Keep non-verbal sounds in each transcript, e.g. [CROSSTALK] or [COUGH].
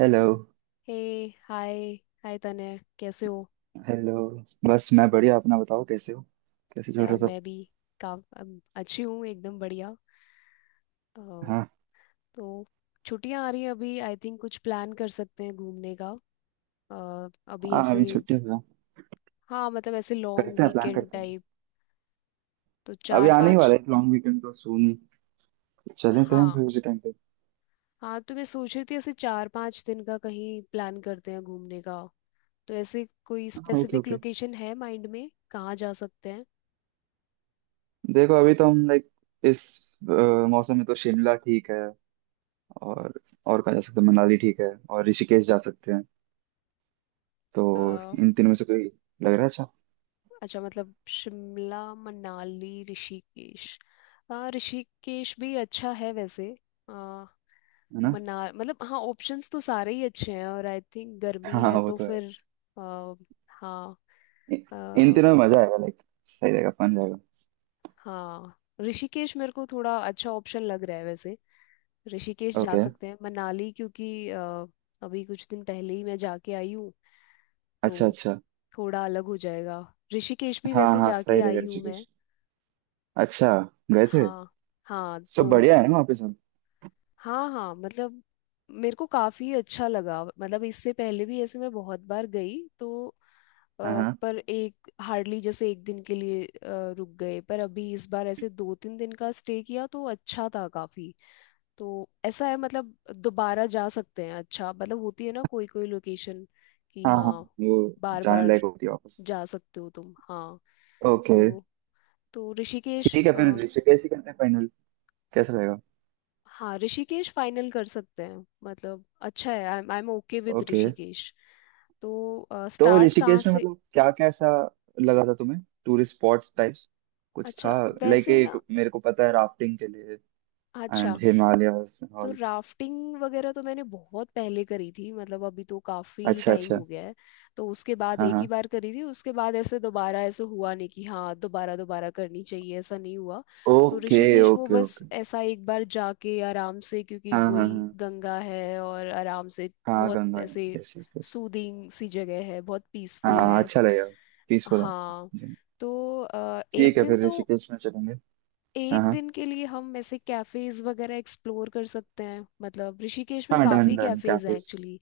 Hello. Hey hi hi तने कैसे हो? हेलो। बस मैं बढ़िया, अपना बताओ, कैसे हो? कैसे चल रहा यार सब? मैं भी अच्छी हूँ, एकदम बढ़िया। अ, हाँ, तो छुट्टियां आ रही हैं अभी, आई थिंक कुछ प्लान कर सकते हैं घूमने का। अभी हाँ ऐसे अभी छुट्टी हुआ। हाँ, मतलब ऐसे लॉन्ग करते हैं, प्लान वीकेंड करते हैं। टाइप। तो अभी चार आने ही वाला पाँच है लॉन्ग वीकेंड, तो सुन। चले थे हम फिर हाँ। उसी टाइम पे। हाँ, तो मैं सोच रही थी ऐसे 4-5 दिन का कहीं प्लान करते हैं घूमने का। तो ऐसे कोई हाँ। Okay, specific okay. लोकेशन है माइंड में कहाँ जा सकते देखो, अभी तो हम लाइक इस अ, मौसम में तो शिमला ठीक है। और और कहाँ जा सकते हैं? मनाली ठीक है और ऋषिकेश जा सकते हैं। तो हैं? इन तीनों में से कोई लग रहा है अच्छा? अच्छा, मतलब शिमला मनाली ऋषिकेश। हाँ, ऋषिकेश भी अच्छा है वैसे। आ, है ना। मना मतलब हाँ, ऑप्शंस तो सारे ही अच्छे हैं और आई थिंक गर्मी हाँ है वो तो तो है। फिर आ, हाँ। इ- इन आ, तीनों में मजा आएगा लाइक, सही रहेगा, फन रहेगा। हाँ, ऋषिकेश मेरे को थोड़ा अच्छा ऑप्शन लग रहा है वैसे। ऋषिकेश जा ओके। सकते हैं, मनाली क्योंकि अभी कुछ दिन पहले ही मैं जाके आई हूँ, अच्छा, तो अच्छा। थोड़ा अलग हो जाएगा। ऋषिकेश भी हाँ, वैसे हाँ, जाके सही रहेगा आई हूँ मैं। ऋषिकेश। अच्छा, गए थे। हाँ। हाँ सब तो बढ़िया है ना वापस सब? हाँ हाँ मतलब मेरे को काफी अच्छा लगा, मतलब इससे पहले भी ऐसे मैं बहुत बार गई तो हाँ, हाँ, पर एक हार्डली जैसे एक दिन के लिए रुक गए, पर अभी इस बार ऐसे 2-3 दिन का स्टे किया तो अच्छा था काफी। तो ऐसा है मतलब दोबारा जा सकते हैं, अच्छा मतलब होती है ना कोई कोई लोकेशन कि हाँ, हाँ, हाँ वो बार जाने बार लायक होती है वापस। जा सकते हो तुम। हाँ, ओके। तो तो ऋषिकेश ठीक है फिर, ऋषिकेश ही करते हैं फाइनल। कैसा रहेगा? हाँ, ऋषिकेश फाइनल कर सकते हैं, मतलब अच्छा है। I I am okay with okay. Rishikesh. तो तो स्टार्ट कहाँ ऋषिकेश में से? मतलब क्या कैसा लगा था तुम्हें? टूरिस्ट स्पॉट्स टाइप्स कुछ था? अच्छा लाइक, वैसे एक ना। मेरे को पता है राफ्टिंग के लिए अच्छा, एंड हिमालयस तो ऑल। राफ्टिंग वगैरह तो मैंने बहुत पहले करी थी, मतलब अभी तो काफी अच्छा, टाइम अच्छा। हो गया है। तो उसके बाद हाँ, एक ही हाँ। बार करी थी, उसके बाद ऐसे दोबारा ऐसे हुआ नहीं कि हाँ दोबारा दोबारा करनी चाहिए, ऐसा नहीं हुआ। तो ओके, ऋषिकेश वो ओके, बस ओके। ऐसा एक बार जाके आराम से, क्योंकि हाँ, हाँ, वही हाँ, गंगा है और आराम से हाँ, बहुत गंगा है, ऐसे यस यस यस। सूदिंग सी जगह है, बहुत पीसफुल हाँ, है। अच्छा लगेगा। पीसफुल है हाँ, जी। तो ठीक एक है दिन फिर, तो ऋषिकेश में चलेंगे। एक हाँ, हाँ, दिन के लिए हम ऐसे कैफेज वगैरह एक्सप्लोर कर सकते हैं, मतलब ऋषिकेश में हाँ, डन काफी डन कैफेज हैं कैफेज। एक्चुअली।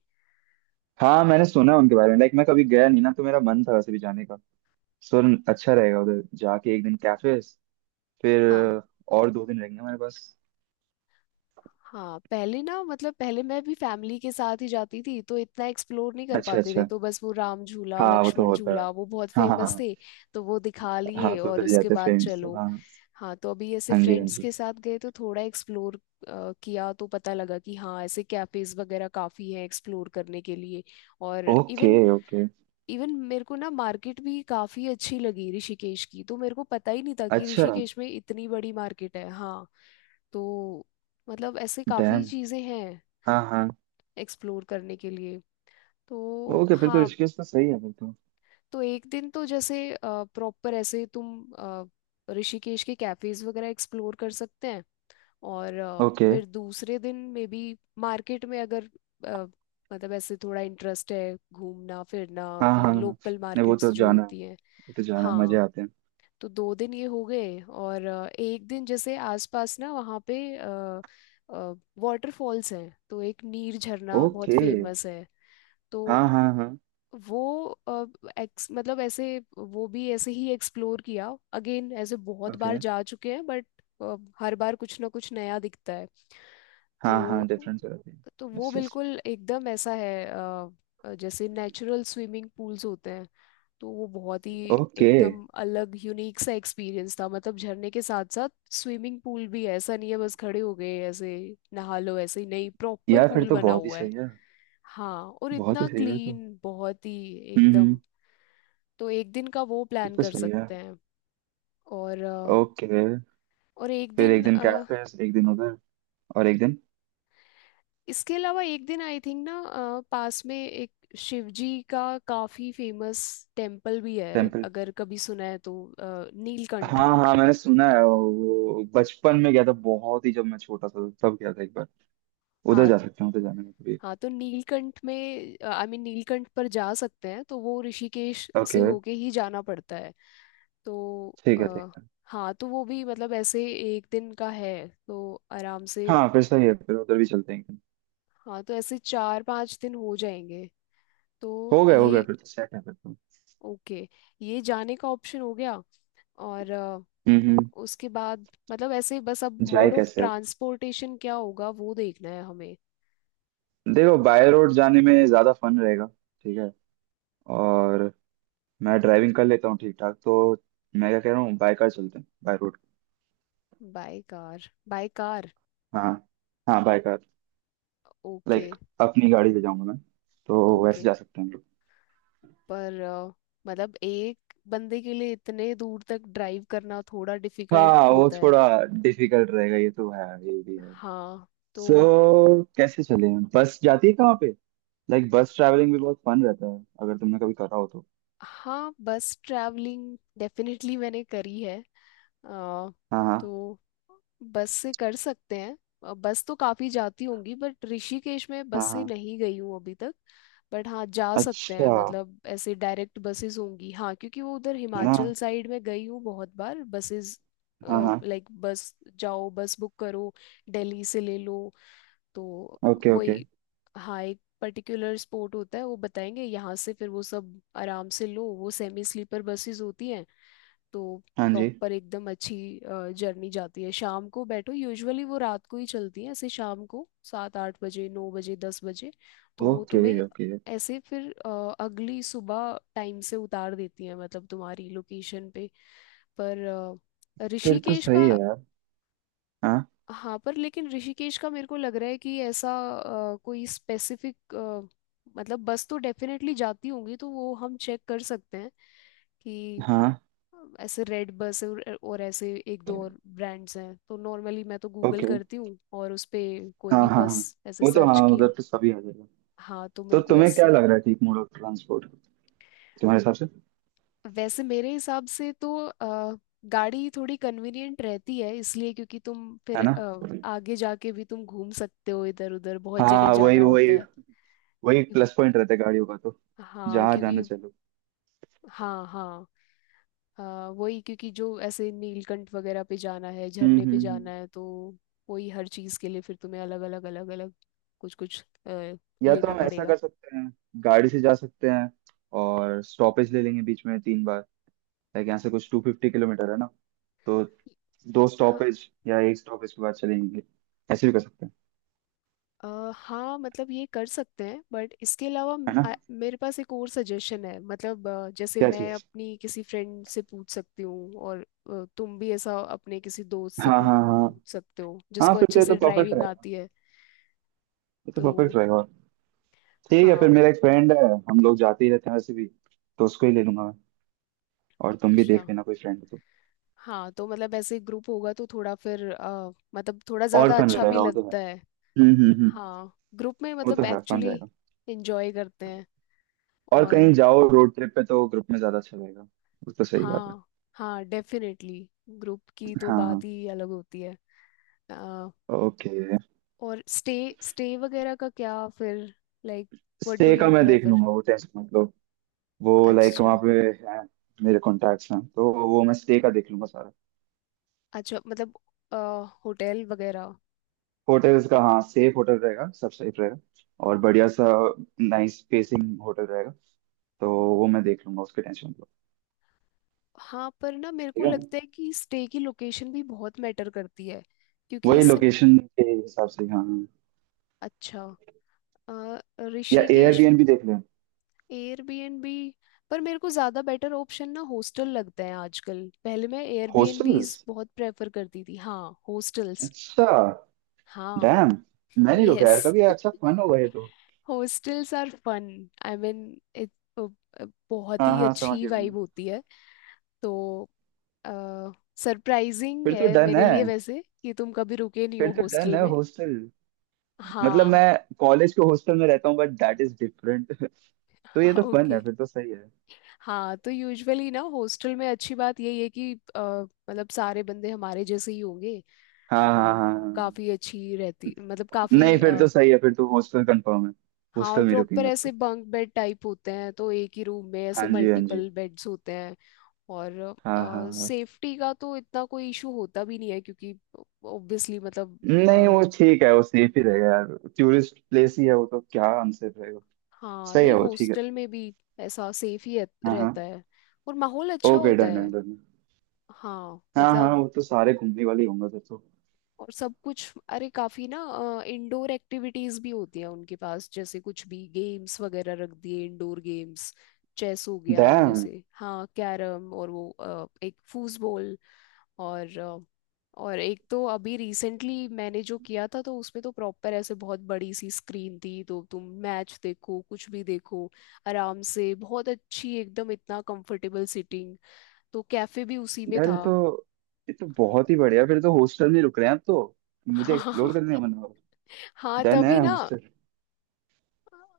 हाँ मैंने सुना है उनके बारे में लाइक, मैं कभी गया नहीं ना, तो मेरा मन था वैसे भी जाने का। सो, अच्छा रहेगा उधर जाके एक दिन कैफेज, फिर हाँ और दो दिन रहेंगे हमारे पास। हाँ, पहले ना मतलब पहले मैं भी फैमिली के साथ ही जाती थी, तो इतना एक्सप्लोर नहीं कर अच्छा, पाते थे, अच्छा। तो बस वो राम झूला हाँ वो तो लक्ष्मण होता है। झूला वो बहुत हाँ, हाँ, फेमस हाँ, थे, तो वो दिखा लिए हाँ तो और उधर ही उसके जाते बाद फ्रेंड्स तो, चलो। हाँ। हाँ, तो अभी ऐसे हाँ जी, हाँ फ्रेंड्स जी। के साथ गए तो थोड़ा एक्सप्लोर किया तो पता लगा कि हाँ ऐसे कैफेज वगैरह काफी हैं एक्सप्लोर करने के लिए। और ओके, इवन ओके। इवन मेरे को ना मार्केट भी काफी अच्छी लगी ऋषिकेश की, तो मेरे को पता ही नहीं था कि अच्छा। ऋषिकेश में इतनी बड़ी मार्केट है। हाँ, तो मतलब ऐसे काफी डैम। चीजें हैं हाँ, हाँ। एक्सप्लोर करने के लिए। तो ओके, फिर तो हाँ, ऋषिकेश तो सही है फिर तो। तो एक दिन तो जैसे प्रॉपर ऐसे तुम ऋषिकेश के कैफेज वगैरह एक्सप्लोर कर सकते हैं। और ओके। फिर दूसरे दिन में भी मार्केट में अगर अ, मतलब ऐसे थोड़ा इंटरेस्ट है घूमना फिरना हाँ, कि हाँ, हाँ, लोकल नहीं वो मार्केट्स तो जो जाना है होती हैं। वो तो जाना है, मजे हाँ, आते हैं। तो दो दिन ये हो गए और एक दिन जैसे आसपास ना वहाँ पे वाटरफॉल्स हैं, तो एक नीर झरना बहुत ओके। फेमस है। तो हाँ, हाँ, हाँ। वो अ, एक्स मतलब ऐसे वो भी ऐसे ही एक्सप्लोर किया अगेन, ऐसे बहुत ओके। बार जा चुके हैं बट हर बार कुछ ना कुछ नया दिखता है। हाँ, हाँ, तो डिफरेंस हो जाती है। तो वो यस यस। बिल्कुल एकदम ऐसा है, जैसे नेचुरल स्विमिंग पूल्स होते हैं। तो वो बहुत ही ओके। एकदम अलग यूनिक सा एक्सपीरियंस था, मतलब झरने के साथ साथ स्विमिंग पूल भी है, ऐसा नहीं है बस खड़े हो गए ऐसे नहा लो, ऐसे ही नहीं, प्रॉपर यार फिर पूल तो बना बहुत ही हुआ है। सही है, हाँ, और बहुत ही इतना सही है तो। क्लीन, बहुत ही हम्म, एकदम। तो एक दिन का वो फिर प्लान तो कर सही है। सकते हैं। और ओके। और एक फिर दिन एक दिन कैफेस, एक दिन उधर, और एक दिन इसके अलावा एक दिन आई थिंक ना पास में एक शिव जी का काफी फेमस टेम्पल भी है, टेम्पल। अगर कभी सुना है तो नीलकंठ। हाँ, हाँ, मैंने सुना है वो। वो बचपन में गया था, बहुत ही जब मैं छोटा था तब गया था एक बार। उधर हाँ जा सकते हैं, उधर जाने में कभी। हाँ तो नीलकंठ में आई मीन नीलकंठ पर जा सकते हैं, तो वो ऋषिकेश से ओके। होके ही जाना पड़ता है। तो ठीक है, ठीक है। हाँ, तो वो भी मतलब ऐसे एक दिन का है तो आराम से। हाँ, फिर सही है, फिर उधर भी चलते हैं एक दिन। हाँ, तो ऐसे 4-5 दिन हो जाएंगे। तो हो गए, हो गए, ये फिर तो सेट है फिर तो। ओके, ये जाने का ऑप्शन हो गया। और हम्म, हम्म। उसके बाद मतलब ऐसे ही बस, अब जाए मोड ऑफ कैसे अब? ट्रांसपोर्टेशन क्या होगा वो देखना है हमें। देखो, बाय रोड जाने में ज्यादा फन रहेगा। ठीक है। और मैं ड्राइविंग कर लेता हूँ ठीक ठाक तो। मैं क्या कह रहा हूँ, बाय कार चलते हैं, by road. By car by car. हाँ। हाँ, बाय कार। ओके। लाइक, अपनी गाड़ी से जाऊंगा मैं, तो वैसे ओके, जा सकते हैं हम लोग। पर मतलब एक बंदे के लिए इतने दूर तक ड्राइव करना थोड़ा डिफिकल्ट हाँ, वो होता है। थोड़ा डिफिकल्ट रहेगा, ये तो है, ये भी है। हाँ, सो, तो कैसे चले? बस जाती है कहाँ पे? लाइक, बस ट्रैवलिंग भी बहुत फन रहता है अगर तुमने कभी करा हो तो। हाँ, बस ट्रैवलिंग डेफिनेटली मैंने करी है। अ, हाँ, हाँ, तो बस से कर सकते हैं। बस तो काफ़ी जाती होंगी, बट ऋषिकेश में बस हाँ, से हाँ। नहीं गई हूँ अभी तक। बट हाँ जा सकते हैं, अच्छा। मतलब ऐसे डायरेक्ट बसेस होंगी हाँ, क्योंकि वो उधर है ना? हिमाचल साइड में गई हूँ बहुत बार बसेस। हाँ, हाँ। लाइक बस जाओ, बस बुक करो, दिल्ली से ले लो। तो ओके, ओके। वही हाँ, एक पर्टिकुलर स्पॉट होता है वो बताएंगे यहाँ से, फिर वो सब आराम से लो। वो सेमी स्लीपर बसेस होती हैं, तो हाँ जी। प्रॉपर एकदम अच्छी जर्नी जाती है। शाम को बैठो, यूजुअली वो रात को ही चलती हैं ऐसे, शाम को 7-8 बजे 9 बजे 10 बजे। तो वो ओके, तुम्हें ओके, ऐसे फिर अगली सुबह टाइम से उतार देती हैं, मतलब तुम्हारी लोकेशन पे। पर फिर तो ऋषिकेश का सही है यार। हाँ, हाँ पर लेकिन ऋषिकेश का मेरे को लग रहा है कि ऐसा कोई स्पेसिफिक, मतलब बस तो डेफिनेटली जाती होंगी तो वो हम चेक कर सकते हैं कि हाँ। ऐसे रेड बस और ऐसे एक दो और ब्रांड्स हैं, तो नॉर्मली मैं तो गूगल ओके। करती हूँ और उस पे कोई हाँ, भी हाँ, हाँ, बस ऐसे वो तो सर्च हाँ, उधर किया। तो सभी आ जाएगा। हाँ, तो तो मेरे को तुम्हें क्या ऐसे लग रहा है ठीक मोड ऑफ ट्रांसपोर्ट तुम्हारे हिसाब से? वैसे मेरे हिसाब से तो गाड़ी थोड़ी कन्वीनियंट रहती है इसलिए, क्योंकि तुम फिर है ना। आगे जाके भी तुम घूम सकते हो, इधर उधर बहुत जगह हाँ, वही जाना होता वही। है। वही प्लस पॉइंट रहता है गाड़ियों का तो, हाँ जहाँ जाना क्योंकि चलो। हाँ हाँ हाँ, वही क्योंकि जो ऐसे नीलकंठ वगैरह पे जाना है, हम्म, झरने पे हम्म, जाना है, तो वही हर चीज़ के लिए फिर तुम्हें अलग अलग अलग अलग कुछ कुछ या तो लेना हम ऐसा पड़ेगा। कर सकते हैं, गाड़ी से जा सकते हैं और स्टॉपेज ले लेंगे बीच में तीन बार। लाइक, यहाँ से कुछ 250 किलोमीटर है ना, तो दो हाँ स्टॉपेज या एक स्टॉपेज के बाद चलेंगे, ऐसे भी कर सकते हैं। अ, हाँ, मतलब ये कर सकते हैं बट इसके अलावा है ना? मेरे पास एक और सजेशन है, मतलब जैसे क्या मैं चीज? अपनी किसी फ्रेंड से पूछ सकती हूँ और तुम भी ऐसा अपने किसी दोस्त से हाँ, पूछ हाँ, हाँ, पूछ सकते हो हाँ, जिसको फिर तो अच्छे ये तो से परफेक्ट ड्राइविंग रहेगा, आती है। ये तो तो परफेक्ट रहेगा। ठीक है फिर, हाँ मेरा एक फ्रेंड है, हम लोग जाते ही रहते हैं वैसे भी, तो उसको ही ले लूंगा मैं। और तुम भी अच्छा, देख लेना कोई फ्रेंड हो तो। हाँ तो मतलब ऐसे ग्रुप होगा तो थोड़ा फिर मतलब थोड़ा और ज्यादा फन अच्छा भी रहेगा, वो तो है। लगता है। हम्म, हम्म, हम्म। हाँ ग्रुप में वो तो मतलब है, फन एक्चुअली रहेगा। एंजॉय करते हैं। और कहीं और जाओ रोड ट्रिप पे तो ग्रुप में ज्यादा अच्छा रहेगा, वो तो सही बात है। हाँ हाँ डेफिनेटली, ग्रुप की तो बात हाँ। ही अलग होती है। अ, ओके। और स्टे स्टे वगैरह का क्या फिर? लाइक व्हाट डू स्टे का यू मैं देख प्रेफर? लूंगा, वो टेंशन मत लो। वो लाइक वहाँ अच्छा, पे है, मेरे कॉन्टैक्ट्स हैं, तो वो मैं स्टे का देख लूंगा सारा। अच्छा मतलब होटल वगैरह। होटल्स का हाँ, सेफ होटल रहेगा, सब सेफ रहेगा। और बढ़िया सा, नाइस स्पेसिंग होटल रहेगा तो। वो मैं देख लूंगा, उसकी टेंशन मत लो। हाँ, पर ना मेरे को ठीक है, लगता है कि स्टे की लोकेशन भी बहुत मैटर करती है, क्योंकि वही इससे। लोकेशन के हिसाब से, हाँ हाँ। अच्छा अ, या ऋषिकेश एयरबीएनबी देख लें? एयरबीएनबी, पर मेरे को ज़्यादा बेटर ऑप्शन ना हॉस्टल लगता है आजकल। पहले मैं हॉस्टल्स। एयरबीएनबीज बहुत प्रेफर करती थी। हाँ, हॉस्टल्स। अच्छा। हाँ। डैम, मैं नहीं रुका यार यस, कभी, अच्छा फन होगा ये तो। Hostels are fun, I mean it बहुत हाँ, ही हाँ समझ अच्छी गया मैं। वाइब होती है। तो सरप्राइजिंग फिर तो है डन मेरे है, लिए वैसे कि तुम कभी रुके नहीं हो फिर तो डन हॉस्टल है में। हॉस्टल। मतलब हाँ। मैं कॉलेज के हॉस्टल में रहता हूँ बट दैट इज डिफरेंट। [LAUGHS] तो ये [LAUGHS] तो फन है, ओके। फिर तो सही है। हाँ, तो यूजुअली ना हॉस्टल में अच्छी बात यही है कि मतलब सारे बंदे हमारे जैसे ही होंगे, हाँ, तो हाँ, हाँ, वो काफी हाँ। अच्छी रहती, मतलब काफी नहीं फिर तो सही है फिर तो, हॉस्टल कंफर्म है। हाँ। और हॉस्टल में प्रॉपर रुकेंगे अब ऐसे तो। बंक बेड टाइप होते हैं, तो एक ही रूम में ऐसे हाँ जी, हाँ जी। मल्टीपल बेड्स होते हैं। और हाँ, हाँ, हाँ। सेफ्टी का तो इतना कोई इशू होता भी नहीं है, क्योंकि ऑब्वियसली मतलब नहीं अ, वो ठीक है, वो सेफ ही रहेगा यार। टूरिस्ट प्लेस ही है वो तो, क्या आंसर रहेगा। हाँ सही है, नहीं, वो ठीक है। हॉस्टल में भी ऐसा सेफ ही हाँ, रहता हाँ। है और माहौल अच्छा ओके, होता डन है है। डन। हाँ हाँ, हाँ, मतलब, वो तो सारे घूमने वाले ही होंगे फिर तो। और सब कुछ। अरे काफी ना इंडोर एक्टिविटीज भी होती हैं उनके पास, जैसे कुछ भी गेम्स वगैरह रख दिए इंडोर गेम्स। चेस हो गया डैम जैसे हाँ, कैरम, और वो एक फूसबॉल। और और एक तो अभी रिसेंटली मैंने जो किया था तो उसमें तो प्रॉपर ऐसे बहुत बड़ी सी स्क्रीन थी, तो तुम मैच देखो कुछ भी देखो आराम से, बहुत अच्छी एकदम, इतना कंफर्टेबल सिटिंग। तो कैफे भी उसी में यार, ये था। तो ये तो बहुत ही बढ़िया, फिर तो हॉस्टल में रुक रहे हैं आप तो। [LAUGHS] मुझे हाँ एक्सप्लोर करने का मन हो। हाँ डन है तभी ना। हॉस्टल।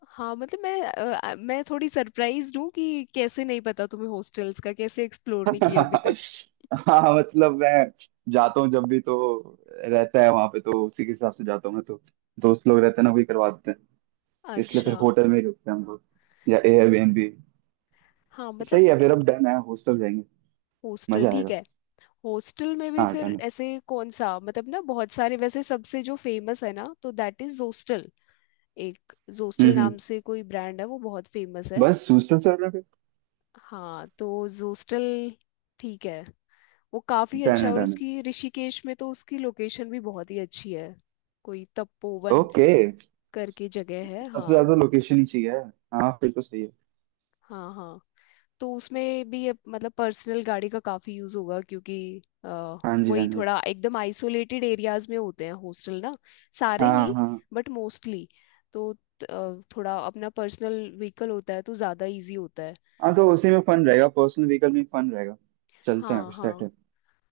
हाँ मतलब मैं मैं थोड़ी सरप्राइज्ड हूँ कि कैसे नहीं पता तुम्हें हॉस्टल्स का, कैसे एक्सप्लोर नहीं किया अभी तक। [LAUGHS] हाँ मतलब मैं जाता हूँ जब भी तो, रहता है वहां पे तो उसी के हिसाब से जाता हूँ मैं तो। दोस्त लोग रहते हैं ना, वही करवा देते हैं, इसलिए फिर अच्छा। होटल में ही रुकते हैं हम लोग, या एयरबीएनबी। हाँ मतलब सही है फिर, अब डन है, हॉस्टल जाएंगे, हॉस्टल मजा ठीक आएगा। है। हॉस्टल में भी हाँ, फिर डन है। ऐसे कौन सा, मतलब ना बहुत सारे वैसे, सबसे जो फेमस है ना, तो दैट इज जोस्टल। एक हम्म, जोस्टल हम्म, नाम से कोई ब्रांड है, वो बहुत फेमस है। बस हॉस्टल चल रहा है। हाँ तो जोस्टल ठीक है। वो काफी डन अच्छा है। है, और डन उसकी ऋषिकेश में तो उसकी लोकेशन भी बहुत ही अच्छी है, कोई है। तपोवन ओके। करके जगह है। सबसे हाँ ज्यादा लोकेशन ही चाहिए। हाँ, फिर तो सही है। हाँ हाँ, तो उसमें भी ये मतलब पर्सनल गाड़ी का काफी यूज होगा, क्योंकि अ, हाँ जी, हाँ वही जी। थोड़ा एकदम आइसोलेटेड एरियाज में होते हैं हॉस्टल ना, सारे हाँ, नहीं हाँ, बट मोस्टली। तो थोड़ा अपना पर्सनल व्हीकल होता है तो ज्यादा इजी होता है। हाँ, तो उसी में फन रहेगा, पर्सनल व्हीकल में फन रहेगा। चलते हैं हाँ फिर, सेट हाँ। है।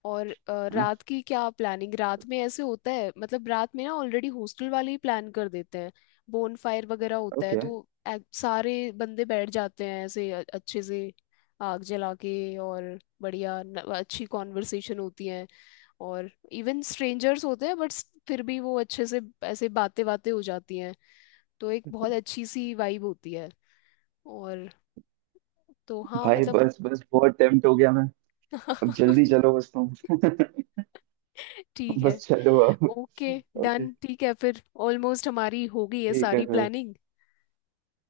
और है ना। रात की क्या प्लानिंग? रात में ऐसे होता है, मतलब रात में ना ऑलरेडी हॉस्टल वाले ही प्लान कर देते हैं, बोन फायर वगैरह होता है, ओके। तो सारे बंदे बैठ जाते हैं ऐसे अच्छे से आग जला के, और बढ़िया अच्छी कॉन्वर्सेशन होती है। और इवन स्ट्रेंजर्स होते हैं बट फिर भी वो अच्छे से ऐसे बातें बातें हो जाती हैं, तो एक बहुत अच्छी सी वाइब होती है। और तो हाँ भाई मतलब। बस, बस बहुत टेम्प्ट हो गया मैं। अब जल्दी [LAUGHS] चलो बस तुम। ठीक [LAUGHS] है। बस चलो अब। ओके ओके, डन, ठीक है, फिर ऑलमोस्ट हमारी हो गई है ठीक है सारी फिर। प्लानिंग।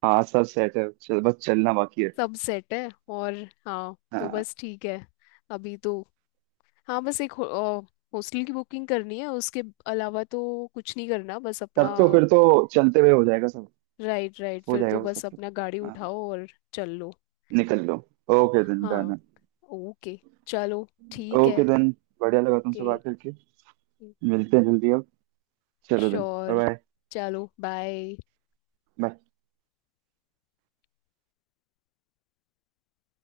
हाँ, सब सेट है, चल, बस चलना बाकी है। सब सेट है। और हाँ तो हाँ, बस ठीक है। अभी तो हाँ, बस एक हॉस्टल की बुकिंग करनी है, उसके अलावा तो कुछ नहीं करना बस अपना। तब तो फिर तो चलते हुए हो जाएगा सब, राइट राइट, हो फिर जाएगा तो वो सब बस तो। अपना गाड़ी हाँ, उठाओ और चल लो। निकल लो। ओके देन, हाँ डन। ओके चलो ठीक है। ओके देन, बढ़िया लगा तुमसे ओके बात करके। मिलते हैं जल्दी अब। चलो देन, श्योर, बाय। चलो बाय। बाय।